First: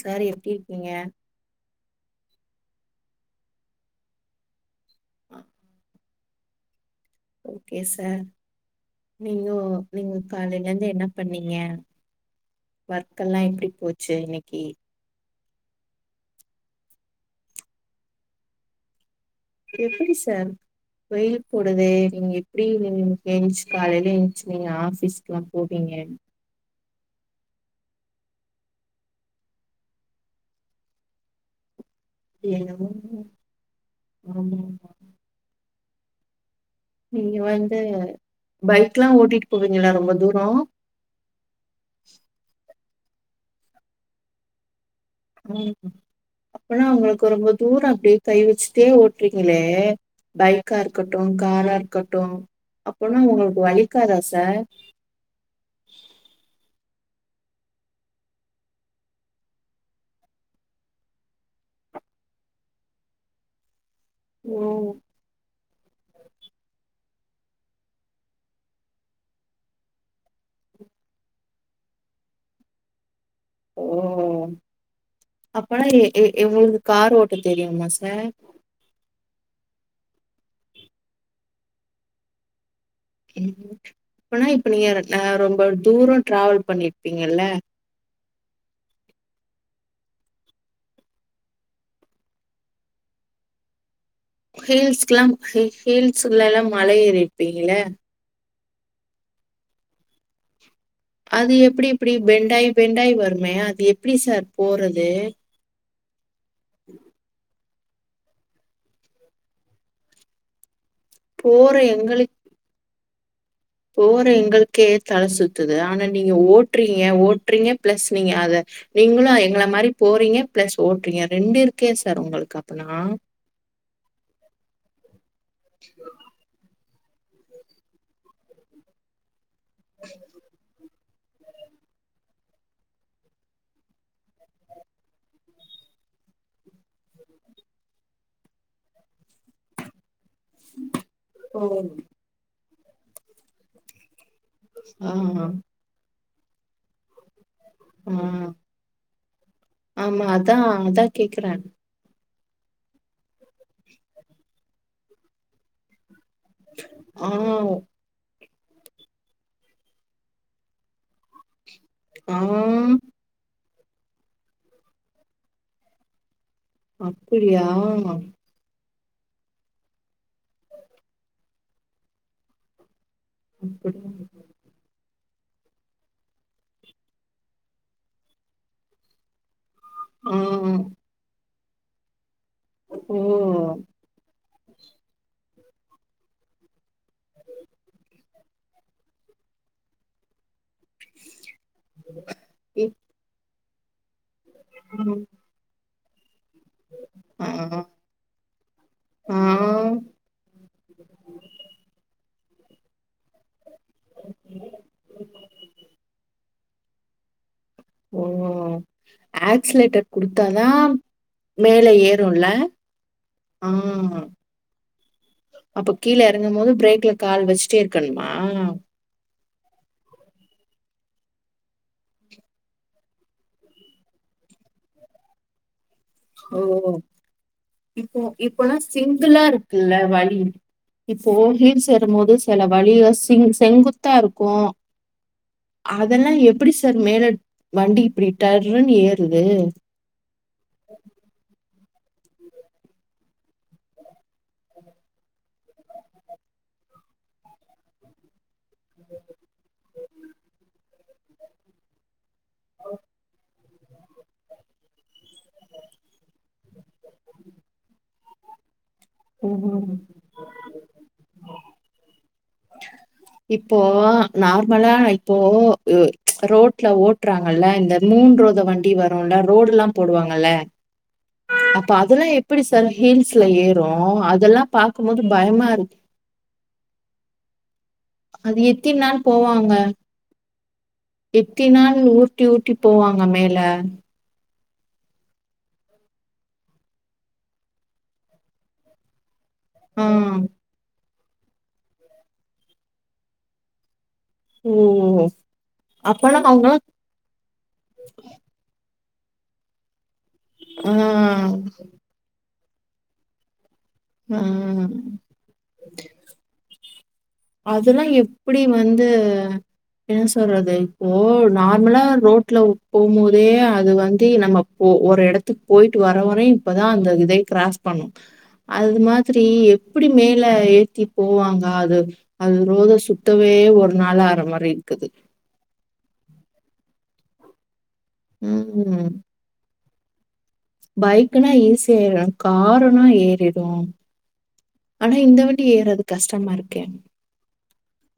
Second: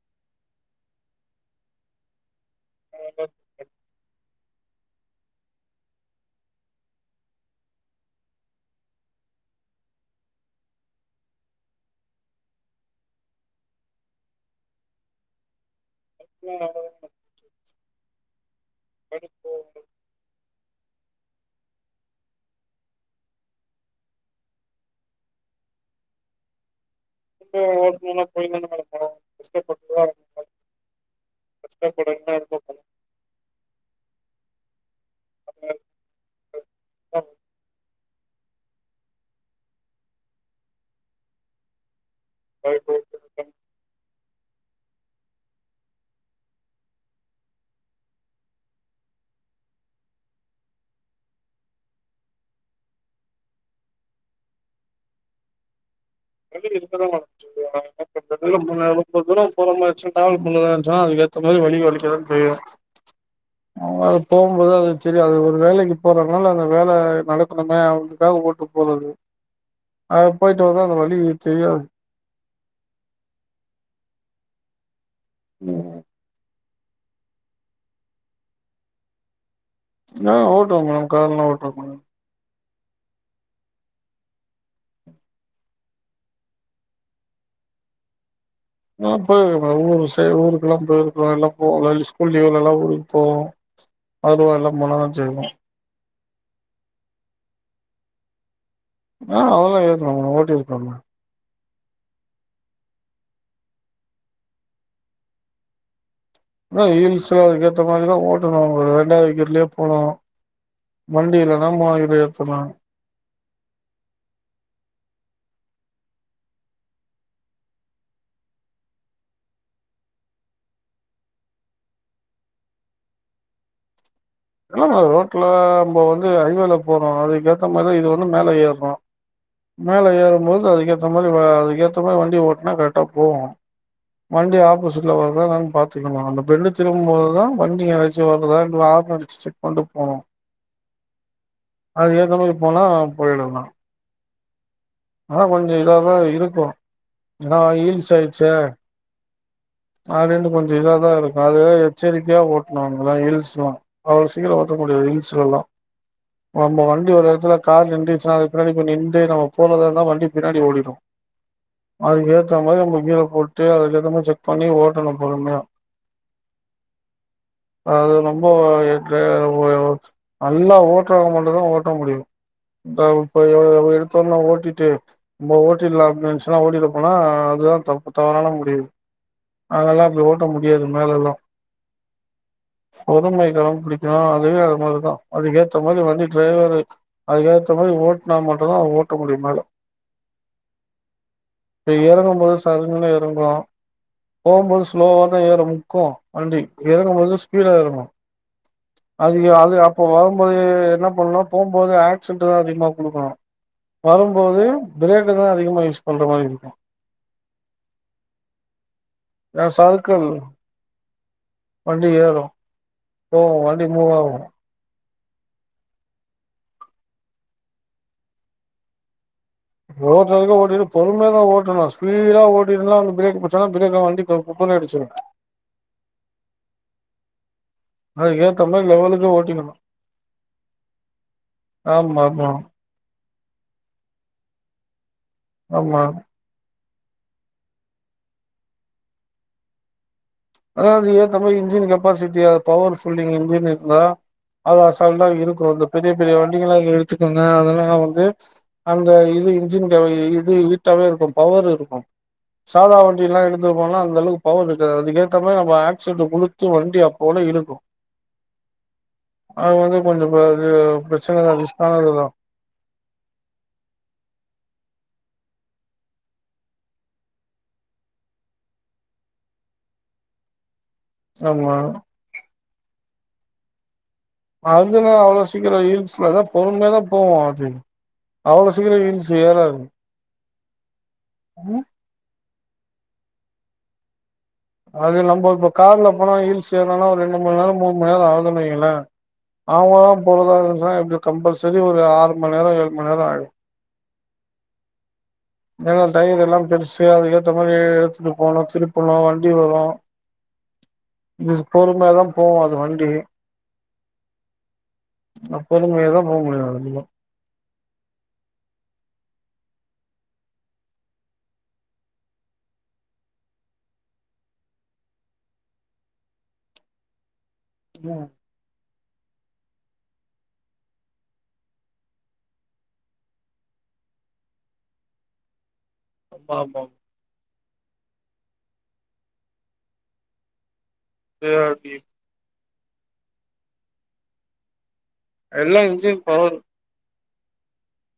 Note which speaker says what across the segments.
Speaker 1: Sir எப்டி இருக்கிங்க
Speaker 2: [inaudible]
Speaker 1: ஆ okay sir நீங்கோ நீங்க காலைல இருந்து என்ன பண்ணிங்க ஒர்க் எல்லா எப்படி போச்சு இன்னைக்கு
Speaker 2: ஒர்க்லா நல்லாதாமா போச்சு [inaudible]
Speaker 1: எப்படி சார் வெயில் போடுதே நீங்க எப்படி எந்ச்சு காலையில எழுந்ச்சு நீங்க ஆபீஸ்க் எல்லா போவீங்க
Speaker 2: [inaudible] போய் தான மேடம் ஆகணு [inaudible]
Speaker 1: என்னவோங்க ஆமாங்க நீங்க வந்து பைக்ல்லா ஓட்டிட்டு போவிங்களா ரொம்ப தூர
Speaker 2: [inaudible]
Speaker 1: ம் அப்பனா உங்களுக்கு ரொம்ப தூர அப்டியே கை வெச்சுட்டே ஓட்றிங்களே பைக்கா இருக்கட்டு காரா இருக்கட்டு அப்பனா உங்களுக்கு வலிக்காதா சார்
Speaker 2: வலி இருக்கதாமா செய்யு [inaudible] ரொம்ப தூர போற மாருந்ச்னா டராவல் பண்றதா இருந்துச்சன்னா அதுக்கேத்த மாரி வலி வலிக்குதா செய்யு அது போகும்போதா
Speaker 1: ஓ
Speaker 2: அது தெரியு அது ஒரு வேலை இப்பதனால அந்த வேலை நடக்கணுமே அவதுக்காக ஓட்டு போறது அது போயிட்டு வந்தா அந்த வலி தெரியாது
Speaker 1: ஓ அப்பனா
Speaker 2: ம்
Speaker 1: எ எ எவ்வள கார் ஓட்ட தெரியுமா சார்
Speaker 2: ஆ ஓட்டுவேன் மேடம் கார்ல்லாம் ஓட்டுவேன்
Speaker 1: ம் இப்பனா இப்ப நீங்க ஆ ரொம்ப தூரம் டிராவல் பண்ணிருப்பீங்கல்ல
Speaker 2: சேரி ஊருக்கெல்லாம் போயிருக்கல எல்லாம் ஸ்கூல் லீவ்ல எல்லாம் ஊருக்கு போவோ அதுல எல்லா போனாதா
Speaker 1: ஹீல்ஸ்க்லாம்
Speaker 2: செய்வோ
Speaker 1: ஹீ ஹீல் சுல்ல எல்லாம் மழை ஏறிர்ப்பீங்கள
Speaker 2: ஆ அதெல்லாம் ஏர்னோ அவுங்க ஓட்டிருப்பாங்க
Speaker 1: அது எப்டி எப்டி பெண்டாயி பெண்டாயி வருமே அது எப்டி சார் போறது
Speaker 2: அதான் ஹீல்ஸ் சோ அது அந்த மாதிரிதான் ஓட்டணும் ரெண்டாவது கீர்லே போனு வண்டியில்லனா
Speaker 1: போற
Speaker 2: மூணாவது கீர்
Speaker 1: எங்களுக்
Speaker 2: ஏத்தலாம்
Speaker 1: போற எங்களுக்கே தலை சுத்துது ஆனா நீங்க ஓட்றீங்க ஓட்றீங்க பிளஸ் நீங்க அத நீங்களும் எங்கள மாரி போறீங்க பிளஸ் ஓட்றீங்க ரெண்டு இருக்கே சார் உங்களுக்கு அப்பனா
Speaker 2: எல்லா ரோட்ல நம்ப வந்து ஹைவேல போறோம் அதுக்கேத்த மாதிரிதா இது வந்து மேல ஏர்றோம் மேல ஏறும் போது அதுக்கே அ மாரிவா அதுக்கேத்த மாரி வண்டி ஓட்னா கரெக்டா போவோம் வண்டி ஆப்போசிட்ல வந்தா பாத்துக்கணும் அந்த பெல்லு திரும்போதுதான் வண்டி நச்சி வருதா இல்ல ஆரோன் அடிச் செக் பண்ணிட்டு போனோ
Speaker 1: ஓ
Speaker 2: மாரி போனா போயிடலா
Speaker 1: ஆ
Speaker 2: ஆனா கொஞ்ச இததா இருக் கு ஏனா
Speaker 1: ஆ
Speaker 2: ஹீல்ஸ்ஸாயிச்சே
Speaker 1: ஆமா
Speaker 2: அப்டின்ட்டு
Speaker 1: அதான்
Speaker 2: கொஞ்சோ இதாதா
Speaker 1: அதான்
Speaker 2: இருக்கு அது
Speaker 1: கேக்குறேன்
Speaker 2: எச்சரிக் கையா ஓட்னு அங்கல்லா ஹில்ஸ்லா அவ்ளோ சீக்கிர ஓட்ட முடியாது ஹில்ஸ்லல்லா நம்ப வண்டி ஒரு
Speaker 1: ஆ
Speaker 2: எடத்துல கார் நின்ருச்சுனா அது பின்னாடி இப்ப நிண்டு நம்ம போறதாருந்தா வண்டி பின்னாடி ஓடிடு அதுக்கு
Speaker 1: ஆ
Speaker 2: ஏற்ற மாரி நம்ம கீரா போட் டு அதுக்கு ஏத்தமாரி செக் பண்ணி ஓடணு பொறுமையா
Speaker 1: அப்படியா
Speaker 2: அது ரொம்போ ஓ ட்ற ஓ நல்லா ஓட்றவங்க மட்டுந்தா ஓட்ட முடியு இந்த போய் எ
Speaker 1: அப்படி
Speaker 2: எடுத்தோன்ன ஓட்டிட்டு நம்ப ஓட்டிட்லா அப்டினு நெனச்சுலா ஓட்டிட்டு போனா அதுதா தப்பு தவறான முடிவு அதெல்லா அப்டி
Speaker 1: ஆ
Speaker 2: ஓட்ட முடியாது மேலெல்லா
Speaker 1: ஓ
Speaker 2: பொறுமை கடப்பிடிக்கணு அதுவே அது மாரிதா அதுக்கு ஏத்த மாரி வண்டி டிரைவரு அதுக்கேத்தமாரி ஓட் டுனா மட்டும்தா ஓட்ட முடியு மேல இப்ப எறங்கும் போது
Speaker 1: இப்-
Speaker 2: சர்ருனு எறங்கு போகும்போது ஸ்லோவாதா ஏறு க்கு வண்டி எறங்கும் போது
Speaker 1: ஆ
Speaker 2: ஸ்பீடா எறங்கும்
Speaker 1: ஆ
Speaker 2: அதுக்கு அது அப்போ வரும்போது என்ன பண்ணனும்னா போம்போது ஆக் ஸிலேட்ருதா அதிகமா குடுக்கணு வரும்போது பிரேக்கதா அதிகமா யூஸ் பண்ற மாரி இருக்கு
Speaker 1: ஓ
Speaker 2: ஏன்னா
Speaker 1: ஆக்ஸ்லேட்டர்
Speaker 2: சறுக்கல்
Speaker 1: குடுத்தாதா மேல
Speaker 2: வண்டி ஏறும்
Speaker 1: ஏறும்ல
Speaker 2: போவு வண்டி மூவ்
Speaker 1: ஆஹ்
Speaker 2: ஆகு
Speaker 1: அப்ப கீழ எறங்கும் போது பிரேக்ல கால் வெச்சுட்டே இருக்கணுமா
Speaker 2: ரோடு வரைக்கு ஓட்டிட்டு பொறுமையாதா ஓட்டனு ஸ்பீடா ஓட்டிட்ருந்தா வந்து பிரேக் புடிச்சாலு திடீர்னு வண்டி குப்பறடிச்சிரு
Speaker 1: ஓ இப்போ
Speaker 2: அதுக்கு ஏத்த
Speaker 1: இப்பெல்லா
Speaker 2: மாரி லெவலுக்கு
Speaker 1: சிங்கிலா
Speaker 2: ஓட்டிக்கணு
Speaker 1: இருக்குல்ல வழி இப்போ ஹில்ஸ் ஏரும்
Speaker 2: ஆமா
Speaker 1: போது
Speaker 2: ஆமா
Speaker 1: சில வழிய செங்கு செங்குத்தா இருக்கு
Speaker 2: ஆமா
Speaker 1: அதெல்லா எப்டி சார் மேல வண்டி இப்டி டர்ருனு ஏறுது
Speaker 2: அதாவது இந்த மாரி இன்ஜின் கெப்பாசிட்டியா பவர்ஃபுல்லிங் இன்ஜின் இருந்தா அது அசால்டா இருக்கு அந்த பெரிய பெரிய வண்டிங்கள்ளா எடுத்துக்கங்க அதெல்லா வந்து அந்த இது இன்ஜின் இது ஹீட்டாவே இருக்கு பவர் இருக்கும் சாதா வண்டியெல்லா எடுத் திங்கனா அந்த அளவு பவர் இருக்காது அதிக மொத்தமா நம்ம ஆக்ஸிலேட்ரு குடுத்து வண்டி அப்றம்தா இழுக்கு அது
Speaker 1: ம்.
Speaker 2: வந்து கொஞ்சோ [unintelligible] செலது ரிஸ்க்கானது வரு
Speaker 1: இப்போ நார்மலா இப்போ எ ப்ச் ரோட்ல ஓட்டுறாங்கல்ல இந்த மூண் ரோத வண்டி வரும்ல ரோடுல்லாம் போடுவாங்கல்ல
Speaker 2: ஆமா
Speaker 1: அப்ப அதெல்லா எப்படி சார் ஹீல் ஸ்ல ஏறு
Speaker 2: அதுதானா அவ்வளவு சீக்கிரம் ஹில்ஸ்ல அதா பொறுமயாதா போவு அது
Speaker 1: அது
Speaker 2: அவ்ளோ சீக்கிரோ
Speaker 1: எத்தினாள்
Speaker 2: ஹீல்ஸ்
Speaker 1: போவாங்க
Speaker 2: ஏறாது ம்.
Speaker 1: எத்தினாள் ஊட்டி ஊட்டி போவாங்க மேல
Speaker 2: அது நம்ம இப்ப கார்ல போனா ஹீல்ஸ் ஏர்னா ஒரு ரெண்டு மண் நேரம் மூண் மணி நேரம் ஆகுற்ன்றில்லீங்க ஆமா
Speaker 1: ஆ.
Speaker 2: போறதா இருந்துச்சுனா எப்படி கம்பல்சரி ஒரு ஆறு மண் நேரோ ஏழு மண் நேரோ ஆயிடு
Speaker 1: உம் உம்
Speaker 2: ஏனா டயர் எல்லாம் பெருசு அதுக்கேத்த மாரி எடுத்துட்டு போனு திரு போன வண்டி வரு
Speaker 1: ஆ,
Speaker 2: கொஞ்சோ பொறுமயாதா போவோ வண்டி
Speaker 1: ஆ.
Speaker 2: அப்போ நீங்க [unintelligible] போக முடியு நடந்துதா
Speaker 1: அதெல்லா எப்படி வந்து என்ன சொல்றது இப்போ நார்மலா ரோட்ல போம்போதே அது வந்து நம்ம போ ஒரு எடத்துக்கு போயிட்டு வரவரை இப்பதா அந்த இதே கிராஸ் பண்ணு
Speaker 2: ம்.
Speaker 1: அது மா த்திரி எப்படி மேல ஏத்தி போவாங்க அது அது ரோத சுத்தவே ஒரு நாள் ஆற மாரி இருக்குது
Speaker 2: ஆமா ஆமா
Speaker 1: உம் உம் பைக்னா ஈஸி ஆயிடு காரு ஏறிடு உம் ஆனா இந்த வண்டி
Speaker 2: எல்லா
Speaker 1: ஏறாது
Speaker 2: இன்ஜின்
Speaker 1: கஷ்டமா
Speaker 2: பவர்
Speaker 1: இருக்கே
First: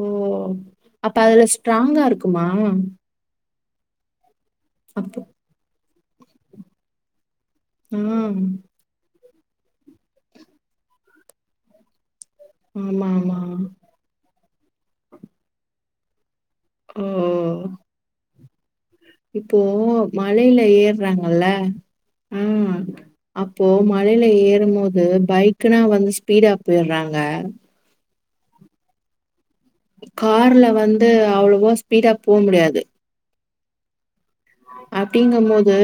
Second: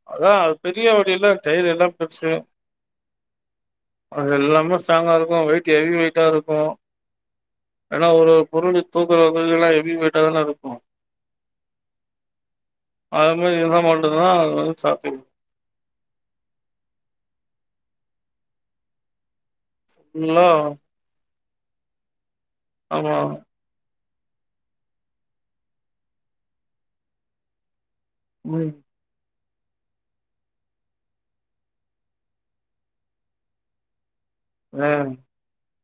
Speaker 1: ஓ
Speaker 2: அதா பெரிய
Speaker 1: அப்ப
Speaker 2: வண்டியில
Speaker 1: அதுல
Speaker 2: டயர் எல்லா
Speaker 1: ஸ்ட்ராங்கா
Speaker 2: பெருசு
Speaker 1: இருக்குமா
Speaker 2: அது எல்லாம் ரொம்ப ஸ்ட்ராங்கா
Speaker 1: அப்போ
Speaker 2: இருக்கு வெயிட் ஹெவி வெய்ட்டா இருக்கு
Speaker 1: ஆ.
Speaker 2: ஏன்னா ஒரு பொருள் இப்போ எல்லா எவி வெய்ட்டாதான இருக்கு அது
Speaker 1: ஆமாமா.
Speaker 2: மாரி [unintelligible] அது ஸ்டாட்டிங்
Speaker 1: ஹும் ஹும் ம் இப்போ
Speaker 2: ஃபுல்லா
Speaker 1: மலையில ஏர்றாங்க நல்ல ஆஹ்
Speaker 2: ஆமா.
Speaker 1: அப்போ மலையில ஏறும் போது பைக்னா வந்து ஸ்பீடா போயர்றாங்க
Speaker 2: உம்
Speaker 1: கார்ல வந்து அவ்வளவோ ஸ்பீடா போ முடியாது
Speaker 2: அ
Speaker 1: அப்படிங்க மோ து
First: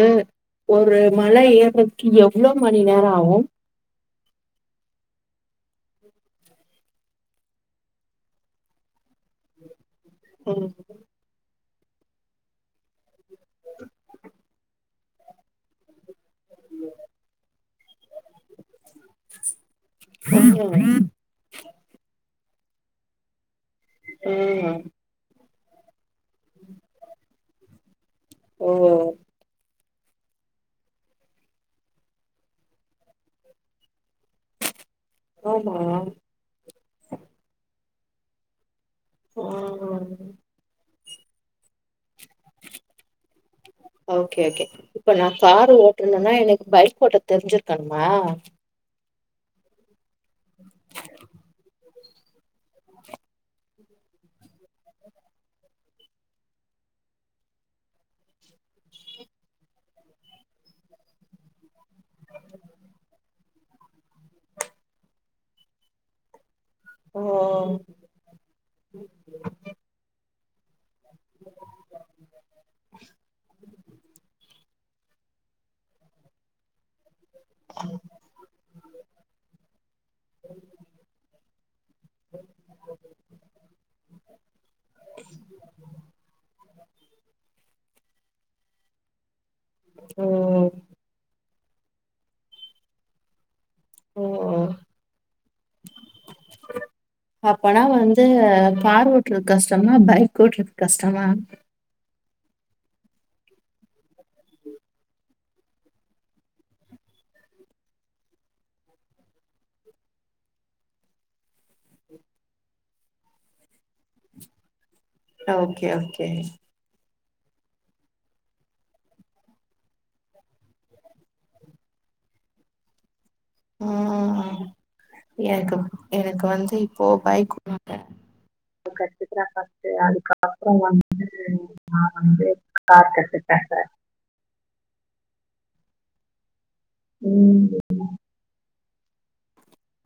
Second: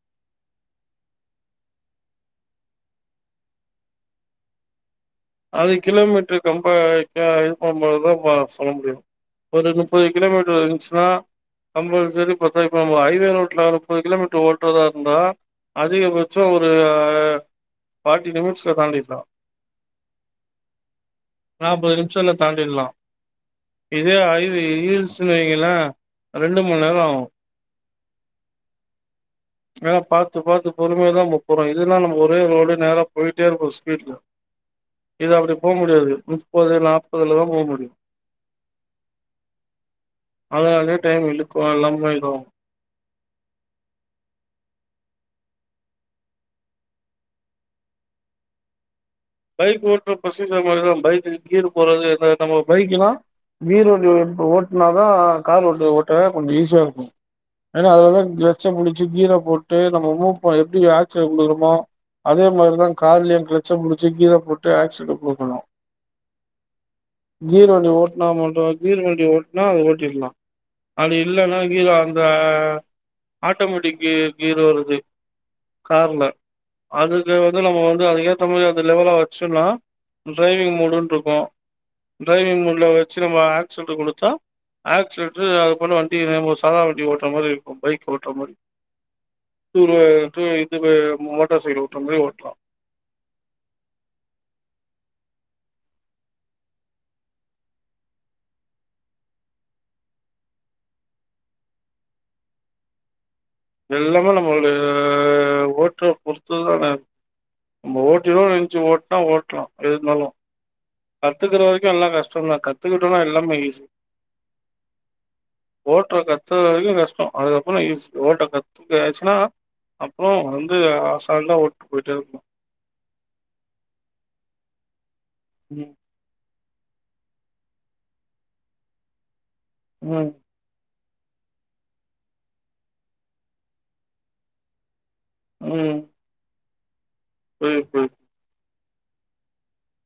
Speaker 1: ஒரு மல ஏர்றதுக்கு எவ்ளவு மணி நேர ஆகு
Speaker 2: அது கிலோமீட்டரு கம்ப அ அ இது பண்ணம்போதுதா சொல்ல முடியு ஒரு முப்பது
Speaker 1: ஆ
Speaker 2: கிலோமீட்டர் இருந்துச்சுன்னா அம்பது சரி பத்த [unintelligible] முப்பது கிலோமீட்டர் ஓட்றத இருந்தா அதிகபட்ச ஒரு பார்ட்டி நிமிட்ஸ தாண்டிக்லா
Speaker 1: ஹ
Speaker 2: நாப்பது நிமிஷம்ல தாண்டிடலா இதே
Speaker 1: ஆ,
Speaker 2: ஆய்வு [unintelligible] வை ன ரெண்டு மணி நேர ஆகு
Speaker 1: ஓ
Speaker 2: ஏன்னா பாத்து பாத்து பொறுமையாதா போ போறோ இதுனா நமக்கு ஒரே ரோடு நேரா போயிட்டே இருப்போ ஸ்பீட்ல இது அப்படி போக
Speaker 1: ஆமா.
Speaker 2: முடியாது முப்பது நாப்பதுலதா போக முடியு
Speaker 1: ஆ
Speaker 2: அதது அ டைம் இழுக்கு அல்லா போயிடு
Speaker 1: ஓகே ஓகே இப்ப நா காரு ஓட்டனுன்னா எனக்கு பைக் ஓட்ட தெரிஞ்சிருக்கணுமா
Speaker 2: பைக் ஓட்ட ஃபர்ஸ்ட் இந்த மாரி தான் பைக்கு கீரு இப்ப ஒரு ந நம்ம பைக்குனா கீர் வண்டி எடுத்து ஓட்னா தா கார் வந்து ஓட்டவே கொஞ்ச ஈஸியா இருக்கு ஏன்னா அதுல தா கிளட்ச புடிச்சு கீர போட்டு நாம மு எப்படி ஆக்சிலேட் குடுக்கறமோ அதே மாரி தா கார்லையு கிளட்ச புடிச் சு கீர போட்டு ஆக்சிலேட்டர் குடுக்கணு
Speaker 1: ஓ
Speaker 2: கீர்வண்டி ஓட்டனா மட்டு கீர்வண்டி ஓட்டனா அது ஓட்டிடலா அது இல்லைன்னா கீரோ அந்த ஆட்டோமேட்டிக்கு கீரு வருது கார்ல அது த வந்து நம்ம வந்து அதுக்கேத்த மாரி அந்த லெவலா வச்சுன்னா டிரைவிங் மோடுன்னு இருக்கு டிரைவிங் மோட்ல் வச்சு நம்ம ஆக்சிலேட்டு குடுத்தா ஆக்சிலேட்டர் அது போல் வண்டி நம்ம சாதா வண்டி ஓட்டுற மாரி இருக்கு பைக்கு ஓட்டுற மாரி [unintelligible]
Speaker 1: ஓ
Speaker 2: இந்த சைடு ஓட்ற மாரி ஓட்டலா
Speaker 1: ஓ அப்பனா வந்து கார் ஓட்டுறது கஷ்டம்னா பைக் ஓட்டுறது கஷ்டமா
Speaker 2: எல்லாமே நம்மளுடய ஓட்ற பொருத்துதானே ஓட்டிருவோ நெனைச்சு ஓட்டுனா ஓட்லா எதிருந்தாலு [unintelligible] கத்துக்கற வரைக்கு எல்லா கஷ்டந்தா கத் த்துக்கிட்டோனா எல்லாமே ஈசி
Speaker 1: ஓகே
Speaker 2: ஓட்ற
Speaker 1: ஓகே
Speaker 2: கத்துக்கிறாத வரைக்கு கஷ்டோ அதுக்கப்புறோ ஈசி ஓட்ட கத்துக்கிறாச்சினா அப்புறோ வந்து அசால்டா ஓட்டிட்டு போயிட்டே இருக்கலா
Speaker 1: ம் எனக்குப்
Speaker 2: ம்,
Speaker 1: எனக்கு வந்து இ ப்போ பைக்கு [inaudible] இப்ப தா ஃபர்ஸ்ட்
Speaker 2: ம்,
Speaker 1: அதுக்கப்பற வந் உம் நா வந்து கார் கத்துட்டே கரக்ட்
Speaker 2: உம்
Speaker 1: ம்
Speaker 2: உம் உம்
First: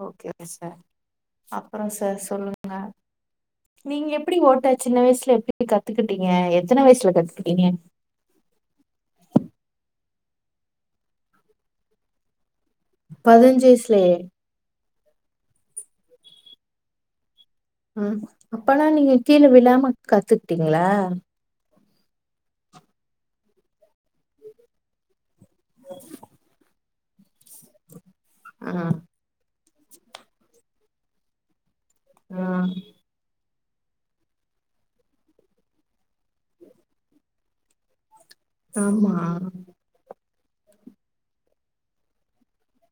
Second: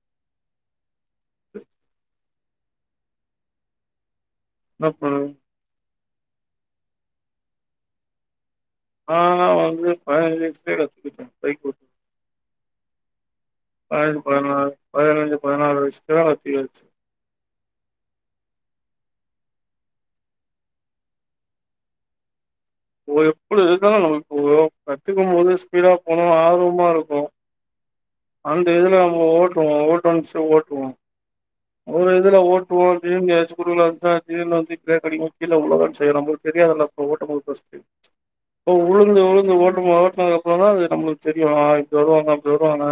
Speaker 1: ஓகே ஓகே சார்
Speaker 2: புரியுது.
Speaker 1: அப்பற சார் சொல்லுங்க நீங்க எப் படிங் ஓட்ட
Speaker 2: என்ன
Speaker 1: சின்ன
Speaker 2: பண்ணுறது?
Speaker 1: வயசுல எப்டி கத் துகிட்டீங்க எத்தன வய்சுல கத்துக்கிட்டீங்க
Speaker 2: ஆ வந்து பதனஞ்சு வயசுலயே கத்துக்கிட்டே பைக் ஓட்ட
Speaker 1: பதனஞ்சு வயசுலயே
Speaker 2: பதனஞ்சு பதனாளு வயசுலயோ [unintelligible]
Speaker 1: உம் அப்பன்னா நீங்க கீழ விழாம கத்துக்கிட்டீங்களா
Speaker 2: ஓ எப்படி இருந்தாலு நம்மலுக்கு விழு கத்துக்கு போது ஸ்பீடா போன ஆர்வமா இருக் அந்த
Speaker 1: ஆ
Speaker 2: இதுல அவ ஓட் [unintelligible] ஓட்டுவோ ஒரு இதுல
Speaker 1: ஆ
Speaker 2: ஓட்டுவோ திரும்பி ஏதாச்சு குறுகலா இந்தா நேர்ல வந்து ப்ரேக் அடிக்கவு கீழ உழதா செய்ரோ உங்களுக்கு தெரியாதில்ல அப்ப ஓட்டம் போது ஃபஸ் இப்ப
Speaker 1: ஆமா
Speaker 2: உழுந்து உழுந்து ஓட்டும் போது ஓட்னதுக்கப் அப்பதா அது நம்ளுக்கு தெரியு ஆ இப்டி வருவாங்க அப்டி வருவாங்க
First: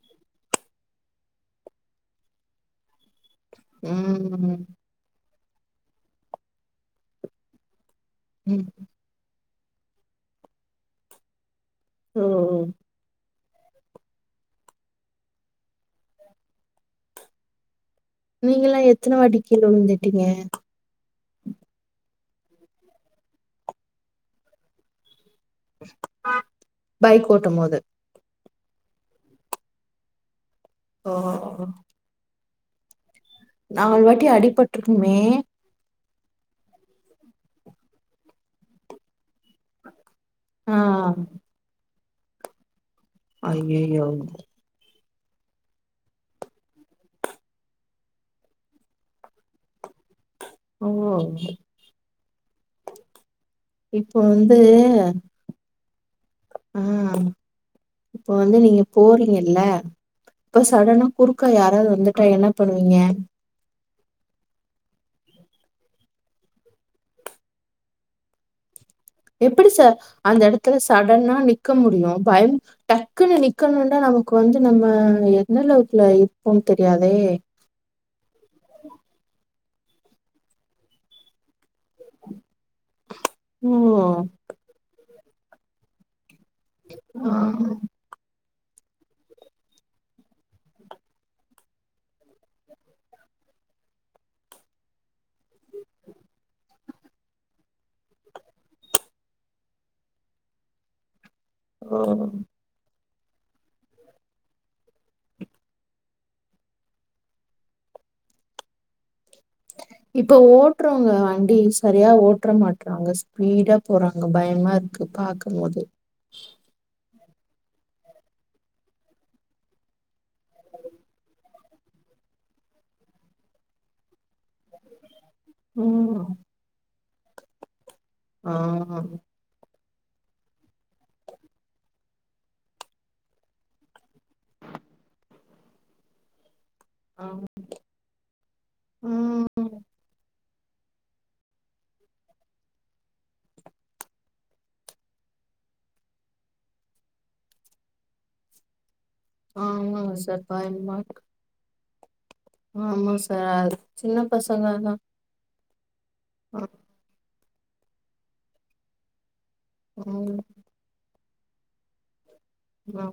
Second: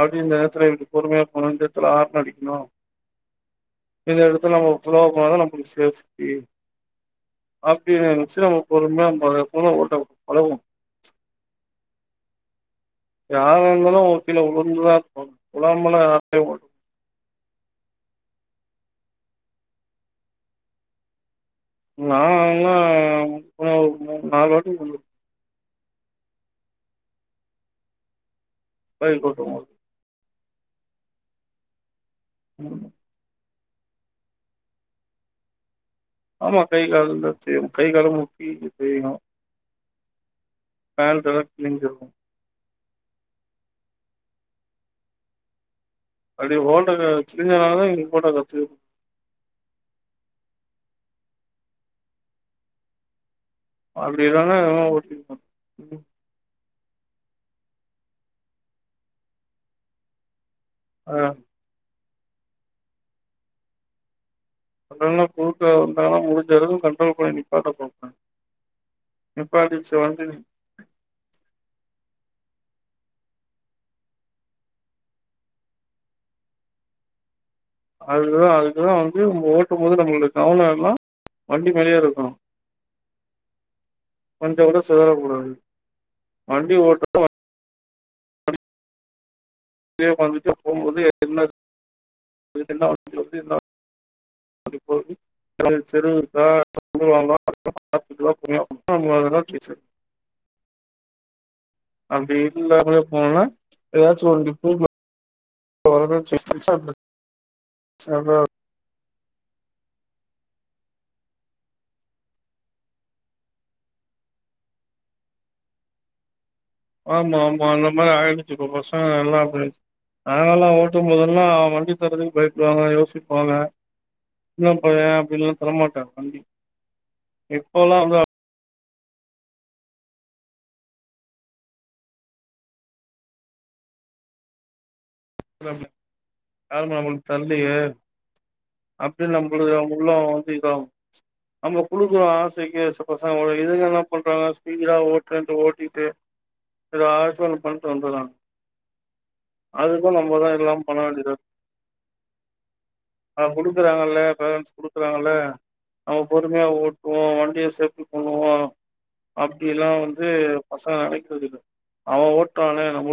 Speaker 2: அப்டி இந்த எடத்துல இப்டி பொறுமையா போணு இந்த எடத்ல ஆர்ணடிக்கணு இந்த எடத்துல
Speaker 1: ம்
Speaker 2: நம்மோ ஸ்லோவா போன தா
Speaker 1: ம்
Speaker 2: நம் [unintelligible] [unintelligible] [inaudible]
Speaker 1: ம் ம்
Speaker 2: யாராருந்தாலு கீழ உழுந்துதா உழாமலா யார்லயு ஓட்
Speaker 1: நீங்கெல்லா எத்தன வாட்டி கீழ உழுந்துட்டீங்க
Speaker 2: நால்லா [unintelligible] மூண் நாலு வாட்டி உழு
Speaker 1: பைக் ஓட்டம் போது
Speaker 2: பைக் ஓட்டும் போ
Speaker 1: ஓ
Speaker 2: ம்
Speaker 1: நால் வாட்டி அடிபட்ருக்குமே
Speaker 2: ஆமா கை கால்லா தே கை காலு முட்டி தேய்யு
Speaker 1: ஆ
Speaker 2: பேண்ட்டெல்லா கிழிஞ்சிருக்
Speaker 1: அய்யய்யோ
Speaker 2: அப்டி [unintelligible] கிழிஞ்சனாலதா இன்க்கி ஓட்ட கத்துக்
Speaker 1: ஓ இப்போ
Speaker 2: அப்டியே தாங்க
Speaker 1: வந்து
Speaker 2: எல்லா ஓட்டிர்க்கோ
Speaker 1: ஆ இப்போ வந்து நீங்க போறீங்கல்ல இப்ப சடனா
Speaker 2: ஆ
Speaker 1: குறுக்கா யாராவ்து வந்து என்ன பண்ணுவிங்க
Speaker 2: வந்தாங்னா குறுக்க வந்தாங்னா முடிஞ்ச அளவு கண்ட்ரோல் பண்ணி நிப்பாட்ட பாப்ப
Speaker 1: எப்படி சார் அந்த எடத்துல சடனா நிக்க முடியு பயம் டக்குன்னு நிக்கணுனா நமக்கு வந்து நம்ம எந்த அளவுக்குல இருப்போம் தெரியாதே
Speaker 2: அதுதா அதுகுதா வந்து ஓ ட்டும் போது நம்ளுக் கவன எல்லா வண்டி மேலயே இருக்கனு
Speaker 1: ஓ
Speaker 2: கொஞ்சங் கூட செதறக்கூடாது ம் வண்டி ஓட்ட
Speaker 1: ஆ
Speaker 2: [inaudible] இதே வந்துட்டு போம்போது என்ன வண்டி வருது என்ன வண்டி போவுது எதாது தெரு இருக்கா திரும்பலாமா [inaudible]
Speaker 1: ஓ
Speaker 2: அப்டி இருந்தா கூட போனோனா ஏதாச்சும் உனக்கு [inaudible] அதா
Speaker 1: இப்ப ஓட்டுறவங்க வண்டி சரியா ஓட்டுற மாட்டறாங்க ஸ்பீடா போறாங்க பயமா இருக்கு பாக்கும்போது
Speaker 2: ஆமா ஆமா அந்த மாதிரி ஆகிடுச்சு இப்ப பசங்க எல்லா அப்பிடி நாங்கல்லாம் ஓட்டும்போதல்லாம் வண்டி தர்றதுக்கு பயப்படுவாங்க யோசிப்பாங்க சின்னா பய்யன் அப்டின்ல்லாம் தரமாட்டாங்க
Speaker 1: ம்
Speaker 2: வண்டி எ போலாம் [inaudible]
Speaker 1: அஹ்
Speaker 2: [unintelligible] யாருமே நம்மளுக்கு
Speaker 1: ஆமா
Speaker 2: தரல்லயே அப்டின்னு நம்மகுள்ள
Speaker 1: ம்
Speaker 2: [unintelligible] நமக்குள்ள அப்டி இதாகும் ச் நம்ம குடுக்குறோ ஆசைக்கி சப்போஸ் அவுங்களோட இதுங்க என்னா பண்றாங்க ஸ்பீடா ஓட்றேன்டு ஓட்டிட்டு ஏதாச்சும் ஒன்னு பண்ட்டு வந்தற்றாங்க
Speaker 1: ஆமா
Speaker 2: இப்போ நம்மதான் எல்லாம் பண்ண வேண்டியதா இருக்கு
Speaker 1: ஆமா சார்
Speaker 2: அவுங்க
Speaker 1: அது
Speaker 2: குடுக்குறாங்கள்ள
Speaker 1: சின்ன பசங்க
Speaker 2: பேரன்ட்ஸ்
Speaker 1: தா
Speaker 2: குடுக்குறாங்கள்ள நம்ம பொறுமையா ஓட்டுவோம் வண்டிய சேஃப்டி பண்ணுவோம் அப்டியல்லாம்
Speaker 1: ஆ
Speaker 2: வந்து
Speaker 1: ம்
Speaker 2: பசங்க நெனைக் அவன் ஓட் றான்னு
Speaker 1: ஆ
Speaker 2: நம்மளும்